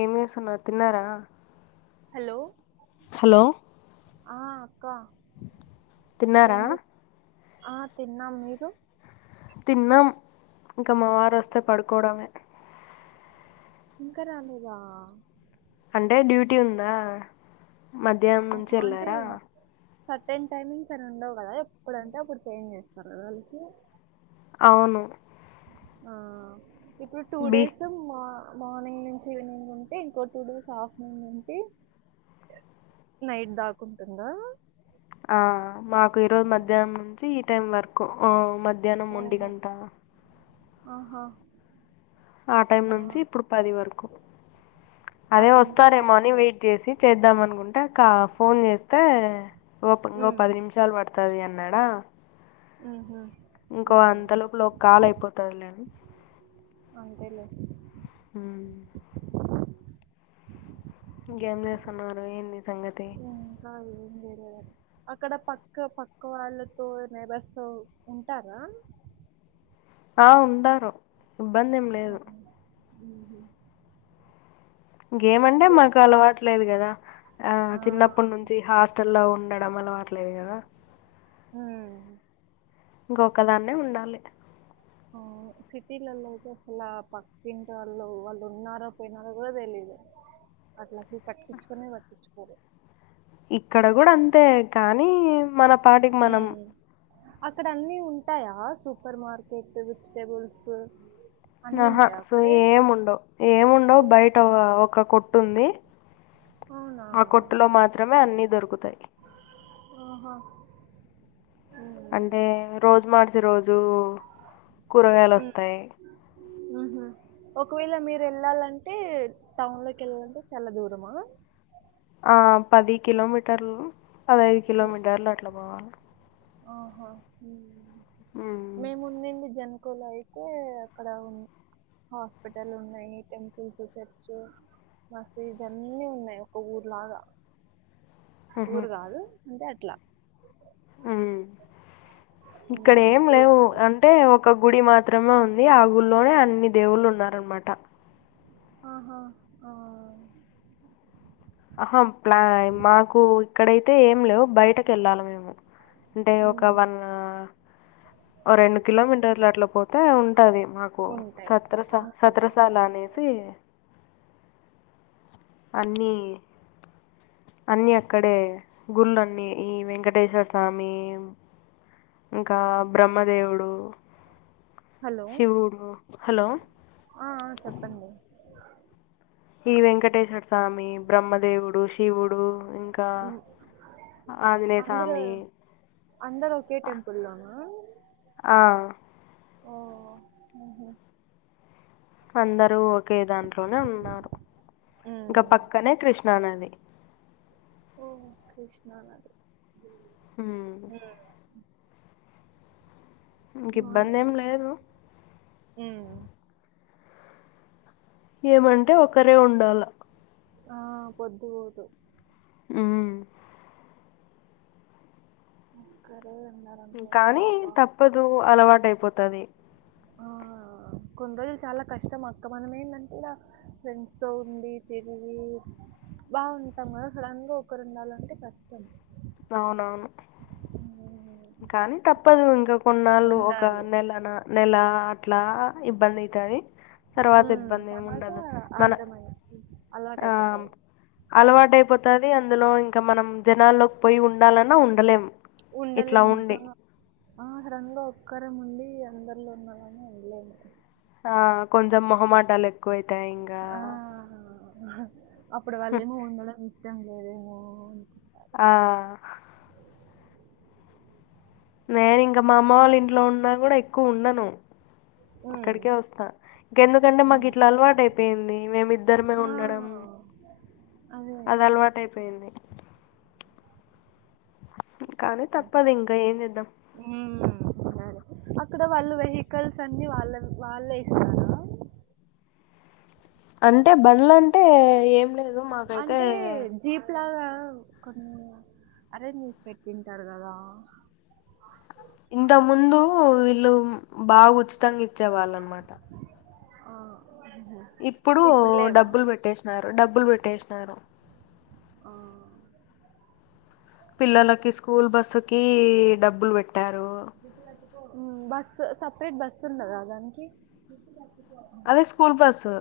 ఏం చేస్తున్నారు తిన్నారా హలో హలో ఆ అక్క ఏం తిన్నారా చెస్ ఆ తిన్నాము మీరు తిన్నాం ఇంకా మా వారు వస్తే పడుకోవడమే ఇంకా రాలేదా అంటే డ్యూటీ ఉందా మధ్యాహ్నం నుంచి ఓహో అంటే వెళ్ళారా సర్టెన్ టైమింగ్స్ అని ఉండవు కదా ఎప్పుడంటే అప్పుడు చేంజ్ చేస్తారు కదా వాళ్ళకి అవును ఆ ఇప్పుడు టూ బి డేస్ మొన్న మార్నింగ్ నుంచి ఈవెనింగ్ ఉంటే ఇంకో టూ డేస్ ఆఫ్టర్నూన్ ఉంటే నైట్ దాకా ఉంటుందా ఆ మాకు ఈరోజు మధ్యాహ్నం నుంచి ఈ టైం వరకు మధ్యాహ్నం ఒంటి ఓహో గంట ఆహా ఆ టైం నుంచి ఇప్పుడు పది వరకు అదే అట్లుంటే వస్తారేమో అసలు అని వెయిట్ చేసి చేద్దాము అనుకుంటే అక్క ఫోన్ చేస్తే ఇది [unintelligible] ఉమ్ పది నిమిషాలు పడుతాది అన్నాడా ఆమ్ హా ఇంకో అంత లోపల ఒక కాలు అయిపోతాది లెండి అంతే లే ఆమ్ ఇంగేం చేస్తున్నారు ఏంది సంగతి ఇంకా ఏం చేయలేదండి అక్కడ పక్క పక్క వాళ్ళతో నైబర్స్తో ఉంటారా ఆ ఉంటారు [unintelligible] గేమంటే అదే మాకు అలవాట్లేదు కదా ఆ చిన్నప్పటి నుంచి హాస్ టెల్ లో ఉండడం అలవాట్లేదు గదా హమ్ ఇంకొకదాన్నే ఉండాలి [inaudible] అవును సిటీలలో అయితే అసల పక్కింటి వాళ్ళు వాళ్ళు ఉన్నారో పోయినారో కూడా తెలియదు అట్లా అసలు పట్టించుకునే పట్టించుకోరు ఇక్కడ కూడా అంతే కానీ మన పాటికి మనం హమ్ అక్కడ అన్ని ఉంటాయా సూపర్ మార్కెట్ వెజిటబుల్స్ ఆహా సో ఏముండవు ఏముండవు ఓ బయట ఒక కొట్టు ఉంది అవునా ఆ కొట్టులో మాత్రమే అన్ని దొరుకుతాయి ఆహా అంటే రోజు మార్చి రోజు కూరగాయలు వస్తాయి ఆమ్ హా ఒకవేళ మీరు వెళ్ళాలంటే టౌన్ లోకి వెళ్ళాలంటే చాలా దూరమా ఆ పది కిలోమీటర్లు పదా అయిదు ఓహ్! కిలోమీటర్లు అట్లా పోవాలి ఆహా హ్మ్ [inaudible] మేము ఉంది జన్కుల అయితే అక్కడ ఉ హాస్పిటల్స్ ఉన్నయి టెంపుల్స్ చర్చు మసీదు అన్ని ఉన్నయ్ ఒక ఊర్లాగా మ్హూ. ఊరు గాదు అంటే అట్లా హ్మ్ హ్మ్. ఇక్కడెం లేవు కూరగాయలు అంటే ఒక్ ఒక గుడి మాత్రమే ఉంది ఆ గుడిలోనే అన్ని దేవుళ్ళు ఉన్నారు అన్మాట్ ఆహా ఆ అహా ప్లా మాకు ఇక్కడైతే ఏం లేవు బయటకెల్లాల డే ఒక హ్మ్. వన్ ఓ రెండు కిలోమీటర్లు అట్ల పోతే ఉంటాది మాకు ఉంటాయి. సత్రస హ్మ్. సత్రసాల అనేసి అన్ని అన్ని అక్కడే గుళ్ళన్నీ ఈ వెంకటేశ్వర స్వామి ఇంకా బ్రహ్మదేవుడు హలో! శివుడు హలో ఆ ఆ చెప్పండి ఈ వెంకటేశ్వర్స్ స్వామి బ్రహ్మదేవుడు శివుడు ఇంకా హ్మ్. ఆంజనేయ స్వామి అందరు ఒకే టెంపుల్ లోనా ఆ ఓహ్! హుహు. అందరూ ఒకే దాంట్లోనే ఉన్నారు ఇంకా ఉమ్, పక్కనే కృష్ణానది ఓ కృష్ణనది హ్మ్ ఇంక ఇబ్బంది ఏం బాగుంటది లేదు హ్మ్ హు ఏమంటే ఒకరే ఉండాల ఆ పొద్దు ఓదు [inaudible] ఒక్కరే నా కానీ తప్పదు అలవాటయిపోతాది ఆ కొన్ని రోజుల్ చాలా కష్టం అక్క మనం ఎందంట్ ఫ్రెండ్స్ తొ ఉండి తిరిగి బాగుంటాం కద సడన్ గా ఒకరున్డాలంటే కష్టం అవును [inaudible] కానీ తప్పదు ఇంకా కొన్నాళ్ళు ఒక ఉండాలి నెల నెల అట్లా ఇబ్బందయితాది హ్మ్ తర్వాత మన అర్ధమైయితీ అలవాటయిపోతది అలవాటయిపోతది అందులో ఇంకా మనం జనాల్లోకి పోయి ఉండాలన్నా ఉండలేం ఇట్లా ఉండాలేం ఉండి నిజం ఆ సడన్ గా ఒక్కరమ్ ఉండి అందరిలో వుండాలన్న ఉండలేము ఆ కొంచెం మొహమాటాలు ఎక్కువైతాయి ఇంగా ఆ! అప్పుడు వాళ్ళేమో ఉండడం ఇష్టం లేదేమో ఆ నేను ఇంకా మా అమ్మ వాళ్ళ ఇంట్లో ఉన్నా కూడా ఎక్కువ ఉండను హ్మ్. ఇక్కడికే వస్తా ఇంక ఎందుకంటే మాకు హ్మ్. ఇట్లా అలవాటు అయిపోయింది మేమిద్దరమే ఆ! ఉండడం. అదే. అది అలవాటయిపోయింది. కానీ తప్పదు ఇంకా ఏందిద్దాం ఊమ్మ్ సరే అక్కడ వాళ్ళు వెహికల్స్ అన్ని వాళ్ళవి వాళ్ళే ఇస్తారు. అంటే బండ్ల అంటే ఏం లేదు మాకైతే అంటే? జీప్ లాగా కొన్ని అరేంజ్ చేసి పెట్టింటారు కదా ఇంత ముందు వీళ్ళు బాగా ఉచితంగా ఇచ్చే వాళ్ళ అనమాట. ఆహ ఇప్పుడు డబ్బులు పెట్టేసినారు, డబ్బులు పెట్టేసినారు. ఆ పిల్లలకి స్కూల్ బస్సుకి డబ్బులు పెట్టారు. ఉ బస్ సపరేట్ బస్ ఉండదా దానికి? అదే స్కూల్ బస్సు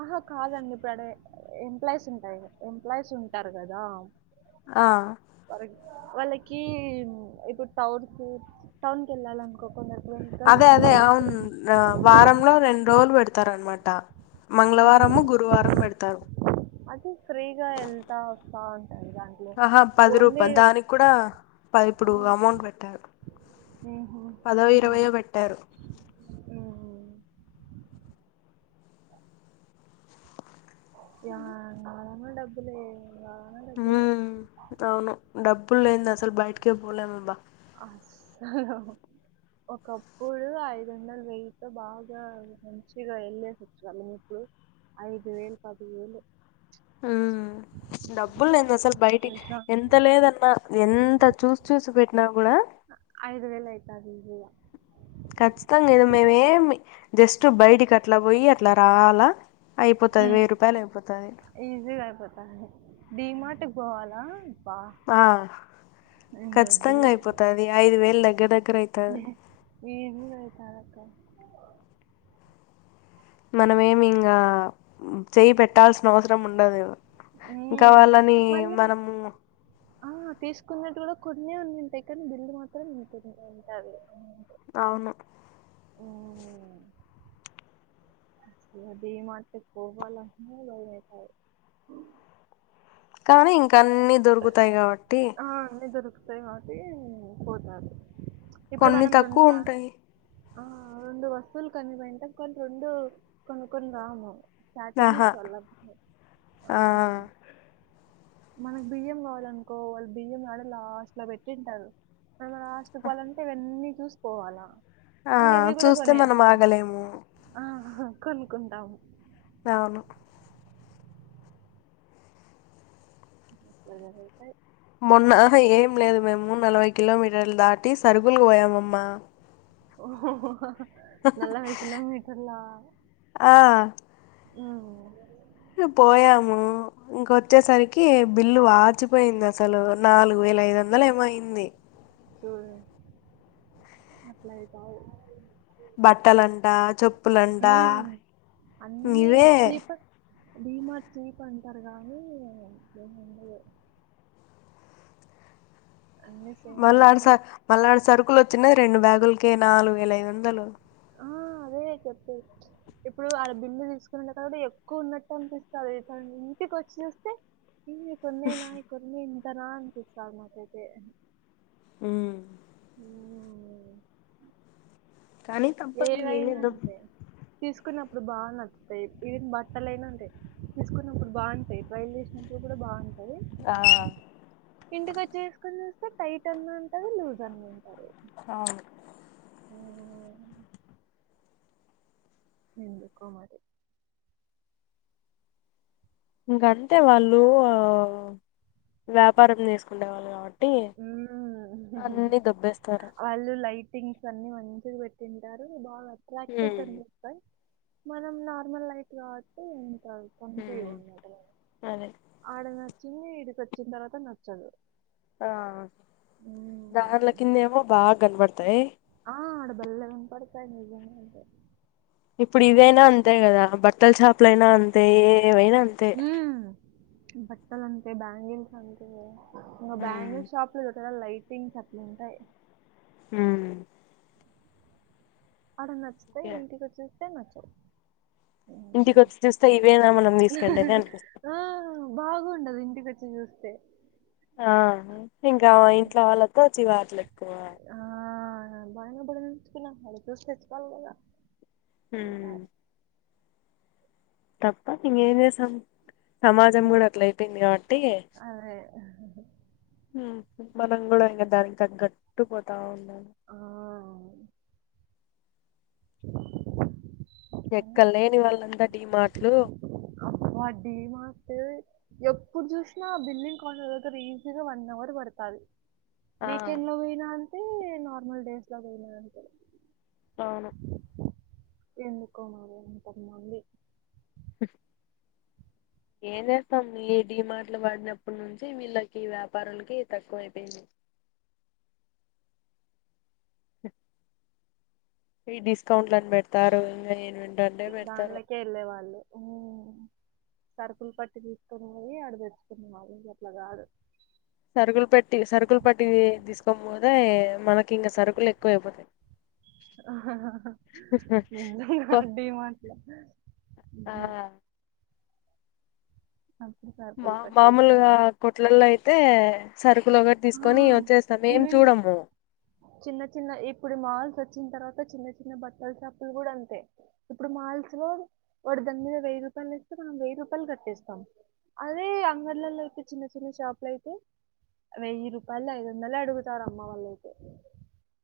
ఆహా కాదండి ఇప్పుడుడే ఎంప్లాయీస్ ఉంటాయి ఎంప్లాయీస్ ఉంటారు కదా. ఆ కరెక్ట్ వాళ్ళకి ఇప్పుడు టౌన్ కి, టౌన్ కి వెళ్ళాలిను కొకుండా వెహికల్స్ ఉండవ్ ఆ వారంలో రెండు రోజులు పెడతారునమాట హుహు. మంగళవారము, గురువారం పెడతారు. అది ఫ్రీగా ఎల్తా వస్తా ఉంటా గాని ఆహా పది రూపాయ దానికి కూడా పది ఇప్పుడు హ్మ్. అమౌంట్ పెట్టారు. పదో, ఇరవైయో పెట్టారు. ఓహో య నాలనా డబ్బుల్ నాలన డబ్బులు ఉమ్ అవును డబ్బులు లేంది అసలు బయటికే పోలేముబ్బా అ హ్హ్హ్హ్ ఒకప్పుడు ఐదు వందలు వేయ్యితో బాగా మంచిగా వెళ్ళేసచ్చు వాళ్ళము ఇప్పుడు ఐదు వేలు, పదివేలు మ్ డబ్బులు లేంది అసలు బయటికి తెలుసా ఎం ఎంత లేదన్నా ఎంత చూసి చూసి పెట్టినా కూడా ఐదు వేల అయితాంది ఈజీగా ఖచ్చితంగా ఇద మేమ ఏమి జస్ట్ బయటికి అట్లా పోయి అట్లా రావాలా? అయిపోతది ఉమ్. వెయ్యి రూపాయలు అయిపోతది. ఈజీగా అయిపోతాంది డీమార్ట్కు పోవాలా అబ్బా ఆ ఇంక ఖచ్చితంగా అయిపోతది ఐదు వేలు దగ్గర ద ఏహె ఏ ఊరు అయితాదక్కా మనమేమి ఇంగా చేయి పెట్టాల్సిన అవసరం ఉండదు గద ఉ మళ్ళీ ఆ తీసుకున్నట్టు కూడా కొన్ని ఉన్నుంటాయి కానీ బిల్ మాత్రం ని ఉంటుంది అమౌంట్ అవును [inaudible] డిమార్ట్ కు పోవాలన్న భయం అయితది. కానీ అన్నీ దొరుకుతాయి కాబట్టి ఆ అన్ని దొరుకుతాయి కాబట్టి పోతాను ఇప్పుడు కొన్ని మనం తక్కువ రెండుగా ఉంటాయి ఆ రెండు వస్తువులు కనిబెడతాం కానీ రెండు కొనుకొని రాము స్ట్రాటజిస్ ఆహా వల్లబ్ హై ఆ మనకు బియ్యం కావాలనుకో వాళ్ళు బియ్యం యాడో లాస్ట్ లో పెట్టింటారు మనం లాస్ట్కిపోవాలంటే ఇవన్నీ చూసుకోవాలా ఆ ఇంగ ఇవి కూడా చూస్తే మనం కొనేసుకు ఆగలేము ఆ కొనుక్కుంటాము అవును ఇట్లా జరుగుతాయ్ మొన్నహ ఏం లేదు మేము నలభై కిలోమీటర్లు దాటి సరుకులుకి పోయామమ్మా ఓ హొ హొ హొ నలభై కిలోమీటర్లా ఆ ఆ పోయాము ఇంకొచ్చేసరికి బిల్లు వాచిపోయింది అసలు నాలుగు వేల ఐదు వందలు ఏమో అయింది చూడు అట్లా అయికావు బట్టలంట చెప్పులంట మ్ అన్నీ ఇవే చీప్ డీమార్ట్ చీప్ అంటారు కానీ ఏముండదు అన్ని మళ్ళడ స మళ్ళడ సరుకులు వచ్చినయ్ రెండు బ్యాగులకే నాలుగు వేల ఐదు వందలు ఆ అదే చెప్పు ఇప్పుడు ఆడ బిల్లు తీసుకునే కూడా ఎక్కువ ఉన్నట్టు అనిపిస్తది కానీ ఇంటికి వచ్చి చూస్తే ఇన్ని కొన్నేనా కొన్నే ఇంతనా అనిపిస్తది మాతైతే మ్ మ్ కానీ తప్పదు ఏం ఏవయినా చేద్దాం అంతే తీసుకున్నప్పుడు బాగా నచ్చుతాయి ఈవెన్ బట్టలయినా ఉంటాయి తీసుకున్నప్పుడు బాగుంటాయి ట్రయిల్ వేసినప్పుడు కూడా బాగుంటాయ్ ఆ ఇంటికోచ్చి చేసుకుని చూస్తే టైట్ అన్న ఉంటది లూజ్ అన్న ఉంటది అవును మ్ ఎందుకో మరి ఇంకంతే వాళ్ళు వ్యాపారం చేసుకునే వాళ్ళు కాబట్టి మ్ అన్ని దొబ్బేస్తారు ఆళ్లు లైట్ టింగ్స్ అన్ని మంచిగా పెట్టింటారు బా అట్రాక్టివ్ గా హ్మ్ కన్ప తాయ్ మనం నార్మల్ లైట్ కావట్టి ఏం కావ హ్మ్ కన్పియవు అన్నమాట అదే ఆడ నచ్చింది ఇడికి వచ్చిన తర్వాత నచ్చదు ఆ మ్ ధార్ల కిందేమో బాగా కనబడతాయి ఆ ఆడబల్ కన్పడతాయి నిజంగా అంత ఇప్పుడు ఇదైనా అంతే కదా బట్టల షాపులో అయినా అంతే ఏవైనా అంతే బట్టలంతే బ్యాంగిల్స్ అంతే ఇంకా హ్మ్ బ్యాంగిల్స్ షాప్ లో క్కడ లైటింగ్స్ అట్లా ఉంటాయి హ్మ్ అడ నచ్చుతాయ్ ఇంటికొచ్చేస్తే నచ్చవు ఇంటికి హ్మ్. వచ్చి చూస్తే ఇవేనా మనం తీసుకునేది అన్పిస్తా ఆ బాగుండదు ఇంటికొచ్చి చూస్తే ఆ ఇంకా ఇంట్లో వాళ్ళతో చివాట్లు ఎక్కువ ఆ బాయబడుకున్నా [unintelligible] ఊ తప్ప ఇకేం చేసాం సమాజం కూడా అట్ల అయిపోయింది కాబట్టి అదె మనం కూడా ఇంకా దాని ఇంకా తగట్టు పోతా ఉండాలి ఆ ఎక్కడలేని వాళ్ళంతా డీ మాట్లు అబ్బ డి మాట్ ఎప్పుడు చూసినా ఆ బిల్లింగ్ కాంటర్ దగ్గర ఈజీగా వన్ అవర్ పడ్తాది ఆ వీకెండ్ లో పోయినా అంటే నార్మల్ డేస్ లో పోయినా అంటే అవును ఎందుకో మరి అంత మంది ఏం చేేస్తాం ఈ డి మాట్లు వడినప్పటి నుంచి వీళ్ళకి వ్యాపారులకి తక్కువ అయిపోయింది ఈ డిస్కౌంట్ లని పెడతారు ఇంకా ఏను దానిలోకే వెళ్ళే వాళ్ళు సరుకులు పట్టి తీసుకున్నవి అడ తెచ్చుకున్నావి అట్లా కాదు సరుకులు పెట్టి సరుకులు పట్టి తీసుకోనిపోతే మనకి ఇంకా సరుకులు ఎక్కువ అయిపోతాయి ఎందోలె ఆ డి మాట్లు ఆ అ మా మామూలుగా కొట్లల్లో అయితే సరుకులు ఒకటి ఆ తీసుకొని వచ్చేస్తాం ఏం ఈవెన్ చూడము చిన్న చిన్న ఇప్పుడు మాల్స్ వచ్చిన తర్వాత చిన్న చిన్న బట్టల చప్పులు కూడా అంతే ఇప్పుడు మాల్స్ లో వాడు దాని మీద వెయ్యి రూపాయలు ఏస్తే మనం వెయ్యి రూపాయలు కట్టేస్తాం అదే అంగర్లలో అయితే చిన్న చిన్న షాపులు అయితే వెయ్యి రూపాయల్ది ఐదు వందలే అడుగుతారు అమ్మ వాళ్లైతే